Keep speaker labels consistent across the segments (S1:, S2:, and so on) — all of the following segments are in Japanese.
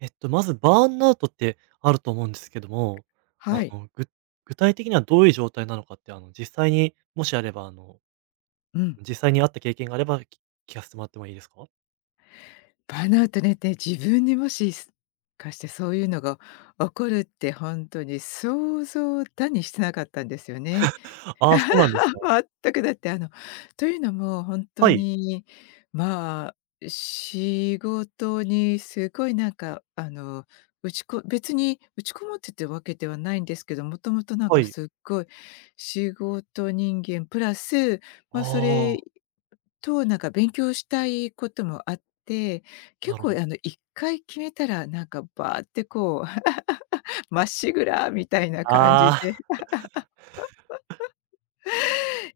S1: まずバーンアウトってあると思うんですけども、あ
S2: はい。
S1: の、ぐ具体的にはどういう状態なのかって、実際に、もしあれば、
S2: うん。
S1: 実際にあった経験があれば、聞かせてもらってもいいですか？
S2: バーンアウトねって自分にもしすかしてそういうのが起こるってほんとに想像だにしてなかったんですよね。
S1: ああ、そうなんですか。
S2: 全く。だってあのというのもほんと
S1: はい、
S2: に、ま仕事にすごいなんかあの、うちこ別に打ちこもってってわけではないんですけど、もともとなん
S1: は
S2: か
S1: い。
S2: すっごい仕事人間プラス、それ
S1: ああ、
S2: と、なんか勉強したいこともあって、
S1: な
S2: 結
S1: るほ
S2: 構
S1: ど。
S2: 1回決めたら、なんかバーってこう まっしぐらみたいな感じ
S1: あ
S2: で
S1: あ、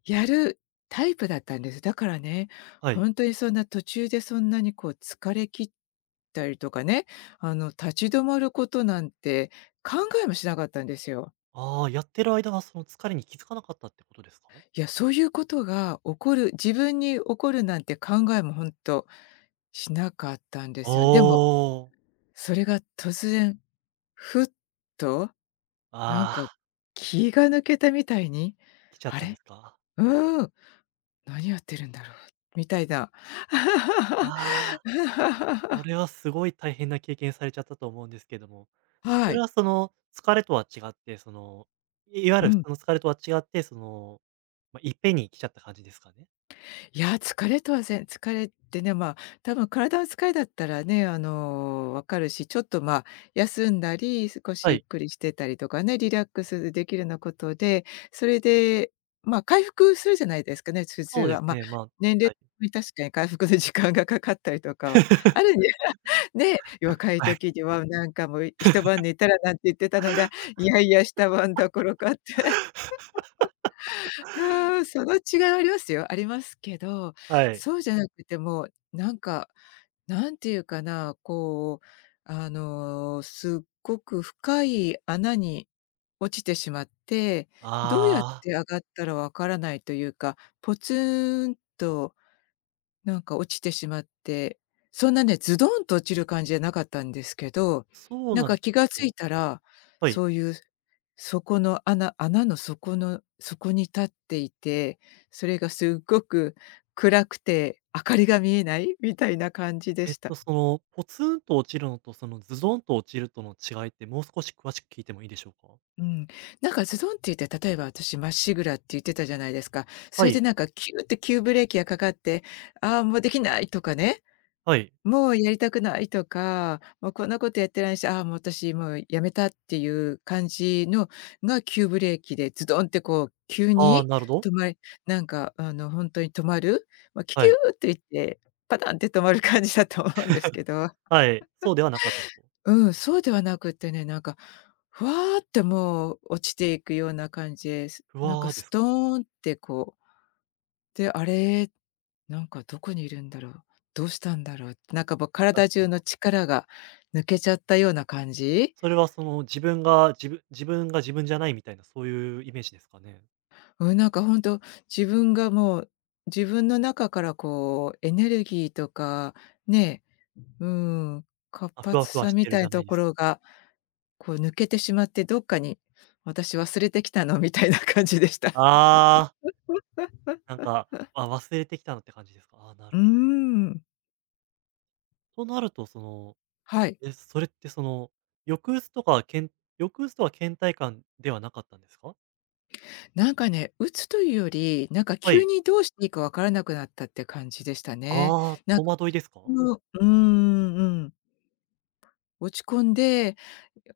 S2: やるタイプだったんです。だからね、
S1: はい。
S2: 本当にそんな途中でそんなにこう疲れ切ったりとかね、立ち止まることなんて考えもしなかったんですよ。
S1: ああ、やってる間は、その疲れに気づかなかったってことですか？
S2: いや、そういうことが起こる自分に起こるなんて考えも本当しなかったんで
S1: お
S2: すよ。でも
S1: お、
S2: それが突然、ふっと、なん
S1: あ
S2: か
S1: あ、
S2: 気が抜けたみたいに、
S1: 来ちゃっ
S2: あ
S1: たんで
S2: れ、
S1: すか？
S2: うーん、何やってるんだろうみたいな。
S1: わあ、そ れはすごい大変な経験されちゃったと思うんですけども。そ
S2: は
S1: れ
S2: い。
S1: はその、疲れとは違って、その、いわゆ
S2: う
S1: る普
S2: ん。
S1: 通の疲れとは違って、その、ま、いっぺんに来ちゃった感じですかね？
S2: いや、疲れとは疲れってね、まあ、多分体の疲れだったらね、分かるし、ちょっと、まあ、休んだり、少し
S1: は
S2: ゆっ
S1: い、
S2: くりしてたりとかね、リラックスできるようなことで、それで、まあ、回復するじゃないですかね、普通
S1: そうで
S2: は。
S1: すね、ま
S2: 年
S1: あ、
S2: 齢
S1: はい。
S2: に確かに回復の時間がかかったりとかはある んで、ね、若い
S1: はい、
S2: 時にはなんかもう一晩寝たらなんて言ってたのが、いやいや、下晩どころかって。うーん、その違いはありますよ。ありますけど、
S1: はい。
S2: そうじゃなくてもなんか、なんていうかな、こう、すっごく深い穴に落ちてしまって、どうやっ
S1: ああ、
S2: て上がったらわからないというか、ポツンとなんか落ちてしまって、そんなね、ズドンと落ちる感じじゃなかったんですけど、
S1: そう
S2: なん
S1: なん
S2: か
S1: です
S2: 気
S1: か。
S2: が付
S1: そ
S2: い
S1: う、
S2: たら、
S1: はい。
S2: そういう底の穴穴の底の底に立っていて、それがすっごく暗くて明かりが見えないみたいな感じでした。
S1: その、ポツンと落ちるのと、その、ズドンと落ちるとの違いって、もう少し詳しく聞いてもいいでしょうか？
S2: うん。なんかズドンって言って、例えば私まっしぐらって言ってたじゃないですか。そ
S1: は
S2: れで
S1: い、
S2: なんかキューって急ブレーキがかかって、ああ、もうできないとかね、
S1: はい。
S2: もうやりたくないとか、もうこんなことやってないし、ああ、もう私もうやめたっていう感じのが急ブレーキでズドンってこう急
S1: ああ、
S2: に
S1: なるほど。
S2: 止まりなんか本当に止まる、まあ、キュキ
S1: は
S2: ュ
S1: い、
S2: ーっていって、パタンって止まる感じだと思うんですけど。
S1: はい、そうではなかったと。
S2: うん、そうではなくってね、なんか、ふわーってもう落ちていくような感じです。
S1: ふ
S2: なんか
S1: わで
S2: ス
S1: す
S2: ト
S1: か。
S2: ーンってこう、で、あれなんかどこにいるんだろう、どうしたんだろう、なんかもう
S1: なん
S2: 体
S1: ていう
S2: 中
S1: か
S2: の力が抜けちゃったような感じ？
S1: それはその、自分が自分じゃないみたいな、そういうイメージですかね？
S2: うん、なんか本当自分がもう、自分の中からこうエネルギーとか、ね、うん、活
S1: あ、ふわ
S2: 発
S1: ふわ
S2: さ
S1: し
S2: み
S1: て
S2: た
S1: る
S2: い
S1: じ
S2: な
S1: ゃな
S2: と
S1: いで
S2: こ
S1: すけ
S2: ろ
S1: ど。
S2: が、こう抜けてしまって、どっかに私忘れてきたのみたいな感じでした。
S1: ああ、なんか、あ、忘れてきたなって感じですか？ああ、な
S2: う
S1: る
S2: ー
S1: ほど。
S2: ん、
S1: となると、その、
S2: はい。
S1: え、それってその、抑うつとかけん抑うつとか倦怠感ではなかったんですか？
S2: なんかね、鬱というより、なんか
S1: は
S2: 急
S1: い。
S2: にどうしていいかわからなくなったって感じでしたね。
S1: ああ、
S2: なん
S1: 戸
S2: か
S1: 惑いですか？
S2: のうんうん。落ち込んで、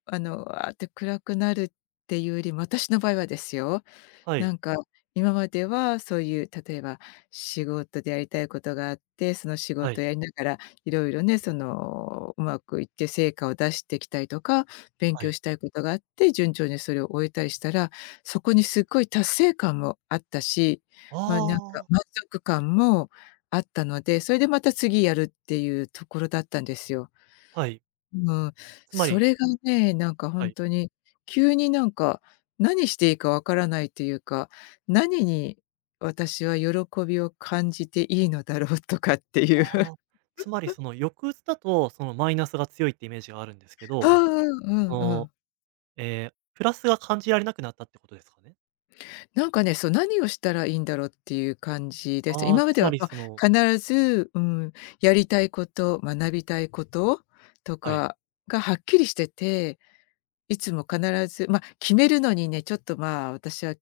S2: わあって暗くなるっていうよりも、私の場合はですよ、
S1: は
S2: な
S1: い、
S2: んか、今まではそういう、例えば仕事でやりたいことがあって、その仕
S1: は
S2: 事
S1: い、
S2: をやりながらいろいろね、その、うまくいって成果を出してきたりとか、勉
S1: は
S2: 強
S1: い。
S2: したいことがあって、順調にそれを終えたりしたら、そこにすっごい達成感もあったし、まあ、なんか
S1: ああ、
S2: 満足感もあったので、それでまた次やるっていうところだったんですよ。
S1: はい。
S2: うん、
S1: つま
S2: そ
S1: り
S2: れがね、なんかほ
S1: は
S2: ん
S1: い。
S2: とに、急になんか、何していいかわからないというか、何に私は喜びを感じていいのだろうとかっていう。
S1: あ あ、つまりその抑うつだと、そのマイナスが強いってイメージがあるんですけ
S2: う
S1: ど、
S2: んうん
S1: そ
S2: うんう
S1: の
S2: ん。
S1: プラスが感じられなくなったってことですかね？
S2: なんかね、そう、何をしたらいいんだろうっていう感じです。
S1: ああ、
S2: 今ま
S1: つ
S2: で
S1: ま
S2: は、
S1: り
S2: ま、
S1: その
S2: 必ず、うん、やりたいこと、学びたいことと
S1: はい。
S2: かがはっきりしてていつも必ず、まあ、決めるのにね、ちょっと、まあ、私は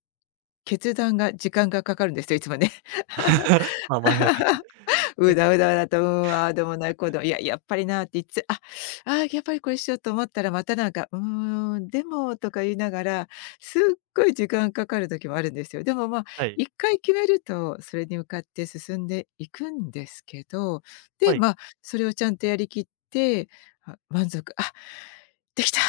S2: 決断が時間がかかるんですよ、いつもね。
S1: まあ、前 がち
S2: う
S1: え、
S2: だうだだと、うん、ああでもない、こうでも、いや、やっぱりなっていつ、あ、ああ、やっぱりこれしようと思ったらまたなんか、うーん、でもとか言いながら、すっごい時間かかる時もあるんですよ。でも、まあ、
S1: はい。
S2: 一回決めると、それに向かって進んでいくんですけど、で、
S1: はい。
S2: まあ、それをちゃんとやりきって、満足、できたっ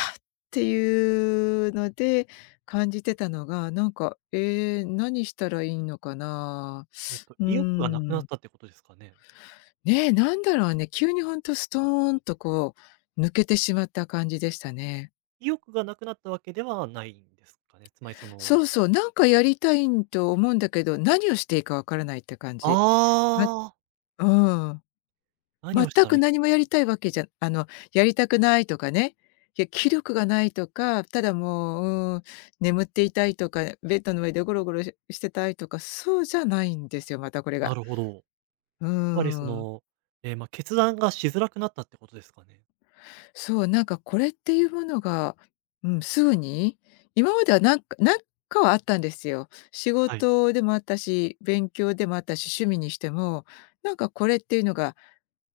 S2: ていうので感じてたのが、なんか、えー何したらいいのかな。うー
S1: 意欲がなくなっ
S2: ん。
S1: たってことですかね？
S2: ね、なんだろうね、急にほんとストーンとこう、抜けてしまった感じでしたね。
S1: 意欲がなくなったわけではないんですかね？つまりそ
S2: そ
S1: の
S2: うそう、なんかやりたいんと思うんだけど、何をしていいかわからないって感
S1: あ
S2: じ。ま
S1: あ、
S2: うん。
S1: 何
S2: 全
S1: をしたら
S2: く
S1: いいか
S2: 何も
S1: わ
S2: や
S1: か
S2: り
S1: ん
S2: たいわけじゃやりたくないとかね、いや、気力がないとか、ただもう、うーん、眠っていたいとか、ベッドの上でゴロゴロししてたいとか、そうじゃないんですよ、またこれ
S1: ない。な
S2: が。
S1: るほど。
S2: うー
S1: つまりそ
S2: ん。
S1: の、まあ、決断がしづらくなったってことですかね？
S2: そう、なんかこれっていうものが、うん、すぐに、今まではなんかはあったんですよ。仕
S1: はい。
S2: 事でもあったし、勉強でもあったし、趣味にしても、なんかこれっていうのが、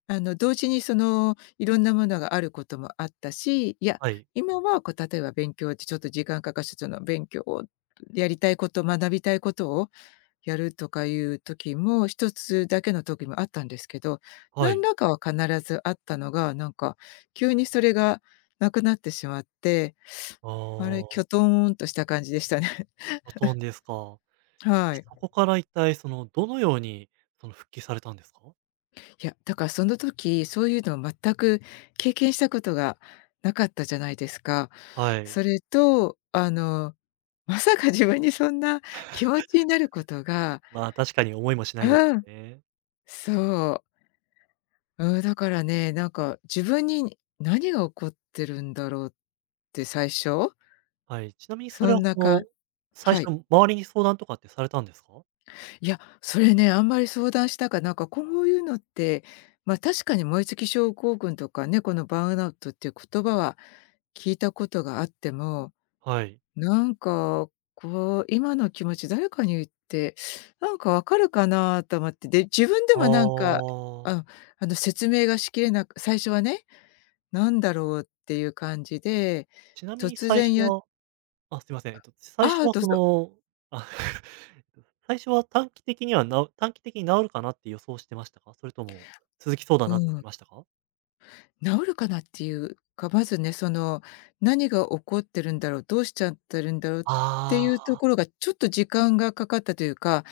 S2: 同時にその、いろんなものがあることもあったし、いや、
S1: はい。
S2: 今はこう例えば勉強ってちょっと時間かかるしその勉強をやりたいこと、学びたいことをやるとかいう時も、一つだけの時もあったんですけど、
S1: は
S2: 何
S1: い。
S2: らかは必ずあったのが、なんか急にそれがなくなってしまって、
S1: あ
S2: あれ、きょ
S1: あ、
S2: とんとした感じでしたね。
S1: バトンですか。え、
S2: はい。
S1: そこから一体その、どのようにその復帰されたんですか？
S2: いや、だからその時、そういうのを全く経験したことがなかったじゃないですか。
S1: はい。
S2: それと、あの、まさか自分にそんな気持ちになることが
S1: まあ、確かに思いもしないです
S2: うん、
S1: よね。
S2: そう。うん、だからね、なんか自分に何が起こってるんだろうって最初、
S1: はい。ちなみにそ
S2: そ
S1: れは
S2: んな
S1: そ
S2: か
S1: の、最
S2: はい。
S1: 初周りに相談とかってされたんですか？
S2: いや、それね、あんまり相談したかなんかこういうのって、ま、確かに燃え尽き症候群とかね、このバーンアウトっていう言葉は聞いたことがあっても、
S1: はい。
S2: なんかこう、今の気持ち誰かに言って、なんかわかるかなと思って、で、自分でもなん
S1: あ
S2: か、あ
S1: あ。
S2: の説明がしきれなく最初はねなんだろうっていう感じで、
S1: ちなみに
S2: 突
S1: 最初
S2: 然や
S1: はあ、すいません。最
S2: あ
S1: 初
S2: あ、
S1: は
S2: どう
S1: そ
S2: ぞ。
S1: の、あ 最初は短期的にはな短期的に治るかなって予想してましたか？それとも続きそうだ
S2: う
S1: なって思
S2: ん。
S1: いましたか？
S2: 治るかなっていうか、まずね、その、何が起こってるんだろう、どうしちゃってるんだろうってい
S1: あ
S2: うと
S1: あ
S2: こ
S1: ー。
S2: ろがちょっと時間がかかったというか、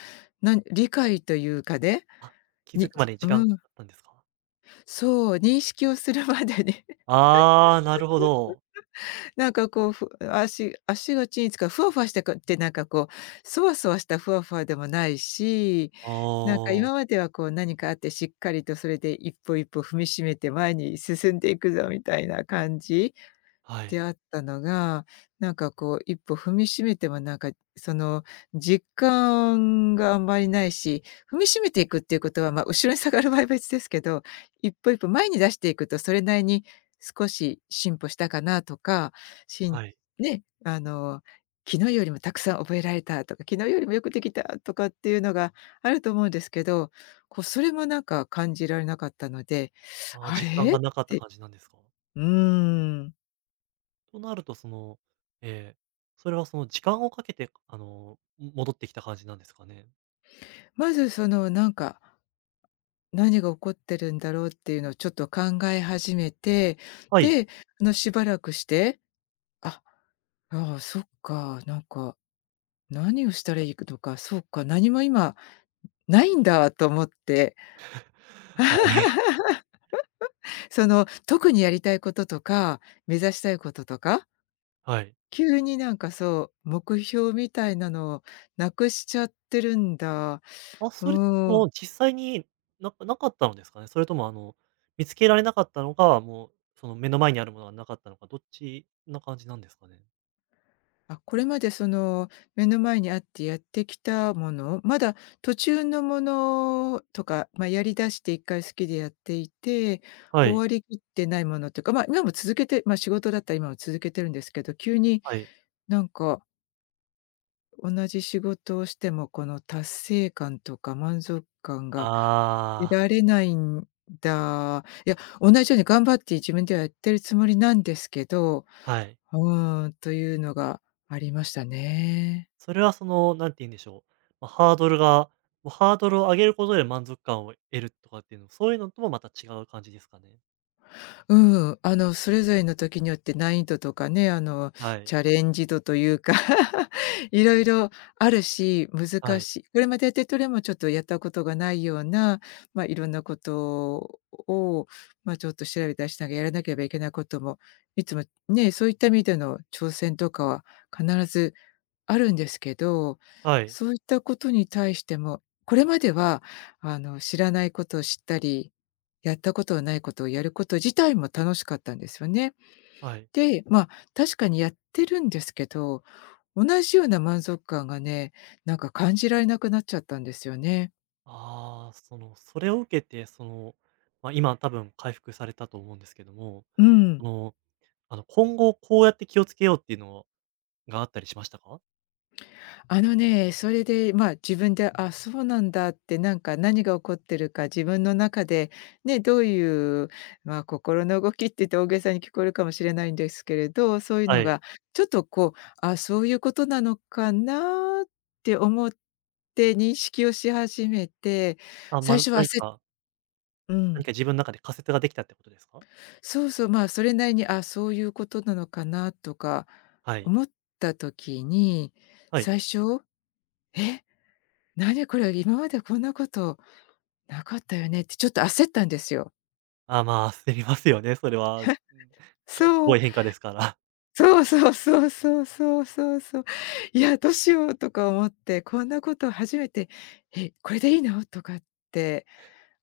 S2: 理解というかね、
S1: あ、気づ
S2: に
S1: くま
S2: じ
S1: でに時間がか
S2: うん、
S1: かったんですか？
S2: そう、認識をするまでに
S1: ああー、なるほど。
S2: なんかこう、ふ足足がちいつか、ふわふわしてかってなんかこう、そわそわしたふわふわでもないし、なんか
S1: あ
S2: 今ま
S1: あ、
S2: ではこう何かあってしっかりとそれで一歩一歩踏みしめて前に進んでいくぞみたいな感じ。
S1: はい、
S2: 出会ったのが、なんかこう一歩踏みしめてもなんか、その実感があんまりないし、踏みしめていくっていうことは、まあ、後ろに下がる場合は別ですけど、一歩一歩前に出していくとそれなりに少し進歩したかなとか、しん
S1: はい。
S2: ね、昨日よりもたくさん覚えられたとか、昨日よりもよくできたとかっていうのがあると思うんですけど、こうそれもなんか感じられなかったので、
S1: ああ、
S2: あ
S1: 実感
S2: れ？
S1: がなかった感じなんですか？
S2: うーん。
S1: となると、その、それはその時間をかけて、戻ってきた感じなんですかね？
S2: まずそのなんか何が起こってるんだろうっていうのをちょっと考え始めて、
S1: はい。
S2: で、しばらくして、あ、ああ、そっか、なんか、何をしたらいいのか、そうか、何も今ないんだと思って、
S1: あ
S2: その、特にやりたいこととか、目指したいこととか、
S1: はい。
S2: 急になんかそう、目標みたいなのをなくしちゃってるんだ。
S1: あ、
S2: う
S1: それ、そ
S2: ーん。
S1: の、実際に、なかったのですかね？それとも、見つけられなかったのか、もう、その目の前にあるものがなかったのか、どっちな感じなんですかね？
S2: あ、これまでその目の前にあってやってきたもの、まだ途中のものとか、まあ、やりだして1回好きでやっていて、
S1: は
S2: 終
S1: い、
S2: わりきってないものというか、まあ、今も続けてまあ、仕事だったら今も続けてるんですけど、急に
S1: はい。
S2: なんか同じ仕事をしてもこの達成感とか満足感が得
S1: ああ、
S2: られないんだ。いや、同じように頑張って自分ではやってるつもりなんですけど、
S1: はい。
S2: うーん、というのがありましたね。
S1: それはその、何て言うんでしょう、まあ、ハードルが、もうハードルを上げることで満足感を得るとかっていうの、そういうのともまた違う感じですかね？
S2: うん、それぞれの時によって難易度とかね、
S1: はい、
S2: チャレンジ度というか いろいろあるし、
S1: は
S2: 難
S1: い。
S2: しい。これまでやってどれもちょっとやったことがないような、まあ、いろんなことを、まあ、ちょっと調べたりしながらやらなければいけないことも、いつもね、そういった意味での挑戦とかは必ずあるんですけど、
S1: はい、
S2: そういったことに対しても、これまでは、知らないことを知ったり、やったことはないことをやること自体も楽しかったんですよね。
S1: はい。
S2: で、まあ、確かにやってるんですけど、同じような満足感がね、なんか感じられなくなっちゃったんですよね。
S1: ああ、その、それを受けて、その、まあ、今多分回復されたと思うんですけども、
S2: う
S1: そ
S2: ん。
S1: の、今後こうやって気をつけようっていうのがあったりしましたか？
S2: あのね、それで、まあ、自分で、あ、そうなんだって、なんか何が起こってるか、自分の中で、ね、どういう、まあ、心の動きって言って大げさに聞こえるかもしれないんですけれど、そういう
S1: は
S2: の
S1: い。
S2: が、ちょっとこう、あ、そういうことなのかなって思って認識をし始めて、
S1: あ、
S2: 最
S1: ま、
S2: 初は焦っう
S1: 何
S2: ん。
S1: か自分の中で仮説ができたってことですか？
S2: そうそう、まあ、それなりに、あ、そういうことなのかなとか
S1: はい。
S2: 思った時に、
S1: はい。
S2: 最初、え何これ、今までこんなことなかったよねってちょっと焦ったんですよ。
S1: あ、まあ、焦りますよね、それは。うん、す
S2: そ
S1: ご
S2: う。
S1: い変化ですから。
S2: そうそうそうそうそうそうそう。いや、どうしようとか思って、こんなこと初めて、え、これでいいの？とかって、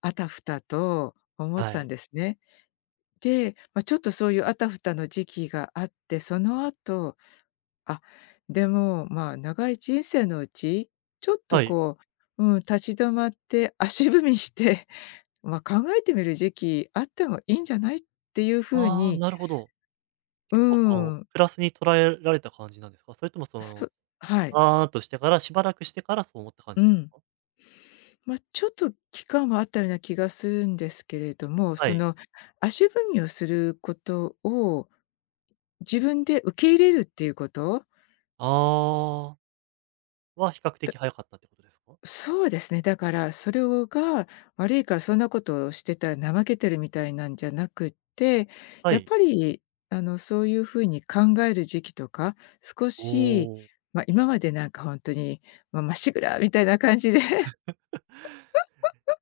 S2: あたふたと思っ
S1: は
S2: たん
S1: い。
S2: ですね。で、まあ、ちょっとそういうあたふたの時期があって、その後、あ、でも、まあ、長い人生のうち、ちょっと
S1: はい。
S2: こう、うん、立ち止まって足踏みしてまあ、考えてみる時期あってもいいんじゃないっていうふう
S1: ああ、
S2: に、
S1: なるほど。
S2: うー
S1: 結構その、
S2: ん、
S1: プラスに捉えられた感じなんですか？それともそ
S2: そ
S1: の、
S2: はい、
S1: ああとしてから、しばらくしてからそう思った感
S2: う
S1: じです
S2: ん。
S1: か？
S2: まあ、ちょっと期間はあったような気がするんですけれども、
S1: は
S2: そ
S1: い。
S2: の足踏みをすることを自分で受け入れるっていうこと。
S1: ああ、比較的早かったってことですか？
S2: そうですね、だからそれをが、悪いからそんなことをしてたら怠けてるみたいなんじゃなくって、
S1: は
S2: やっ
S1: い。
S2: ぱりそういうふうに考える時期とか、少
S1: お
S2: し、
S1: お。
S2: ま、今までなんかほんとに、ま、まっしぐらみたいな感じで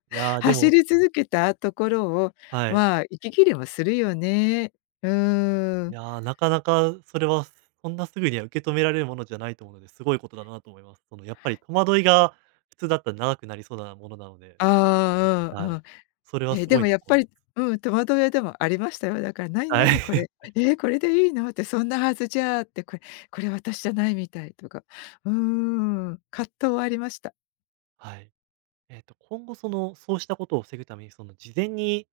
S1: いや、で
S2: 走
S1: も
S2: り続けたところを、
S1: はい。
S2: まあ、息切れもするよね。うー
S1: い
S2: ん。
S1: や、なかなかそれは、そんなすぐには受け止められるものじゃないと思うので、すごいことだなと思います。そのやっぱり戸惑いが普通だったら長くなりそうなものなので、ちょっと
S2: ああ、う
S1: は
S2: んう
S1: い。
S2: ん。
S1: それは
S2: えー
S1: す
S2: で
S1: ごい
S2: も
S1: な
S2: や
S1: と
S2: っ
S1: 思
S2: ぱ
S1: い
S2: りうん、戸惑いでもありましたよ。だから
S1: はい。
S2: 何こ れ、えーこれでいいの？」って、「そんなはずじゃ」って、これ私じゃないみたい」とか、うーん、葛藤はありました。
S1: はい。今後その、そうしたことを防ぐために、その事前に、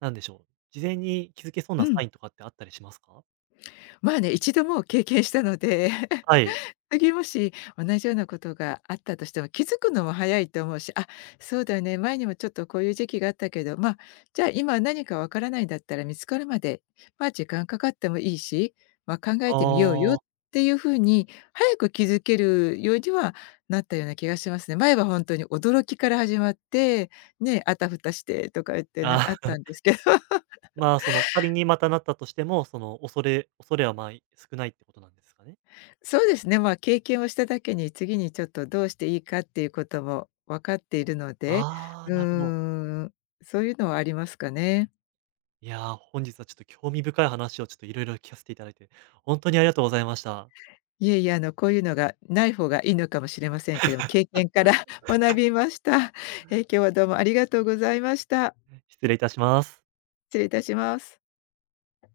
S1: なんでしょう、事前に気づけそう
S2: う
S1: なサ
S2: ん。
S1: インとかってあったりしますか？
S2: まあね、一度もう経験したので
S1: はい。
S2: 次もし同じようなことがあったとしても気づくのも早いと思うし、あ、そうだね、前にもちょっとこういう時期があったけど、ま、じゃあ今何かわからないんだったら見つかるまで、ま、時間かかってもいいし、まあ、考えてみようよっ
S1: ああ。
S2: ていうふうに早く気づけるようにはなったような気がしますね。前は本当に驚きから始まって、ね、あたふたしてとか言ってな
S1: あ
S2: あっ
S1: あ。
S2: たんですけど。
S1: まあ、その、仮にまたなったとしても、その、恐れは、まあ、少ないってことなんですかね？
S2: そうですね、まあ、経験をしただけに、次にちょっとどうしていいかっていうことも分かっているので、
S1: ああ、
S2: うー
S1: なるほど。
S2: ん、そういうのはありますかね。
S1: いや、本日はちょっと興味深い話をちょっといろいろ聞かせていただいて、ほんとにありがとうございました。
S2: いえいえ、あの、こういうのがない方がいいのかもしれませんけども、経験から 学びました。え、今日はどうもありがとうございました。
S1: 失礼いたします。
S2: 失礼いたします。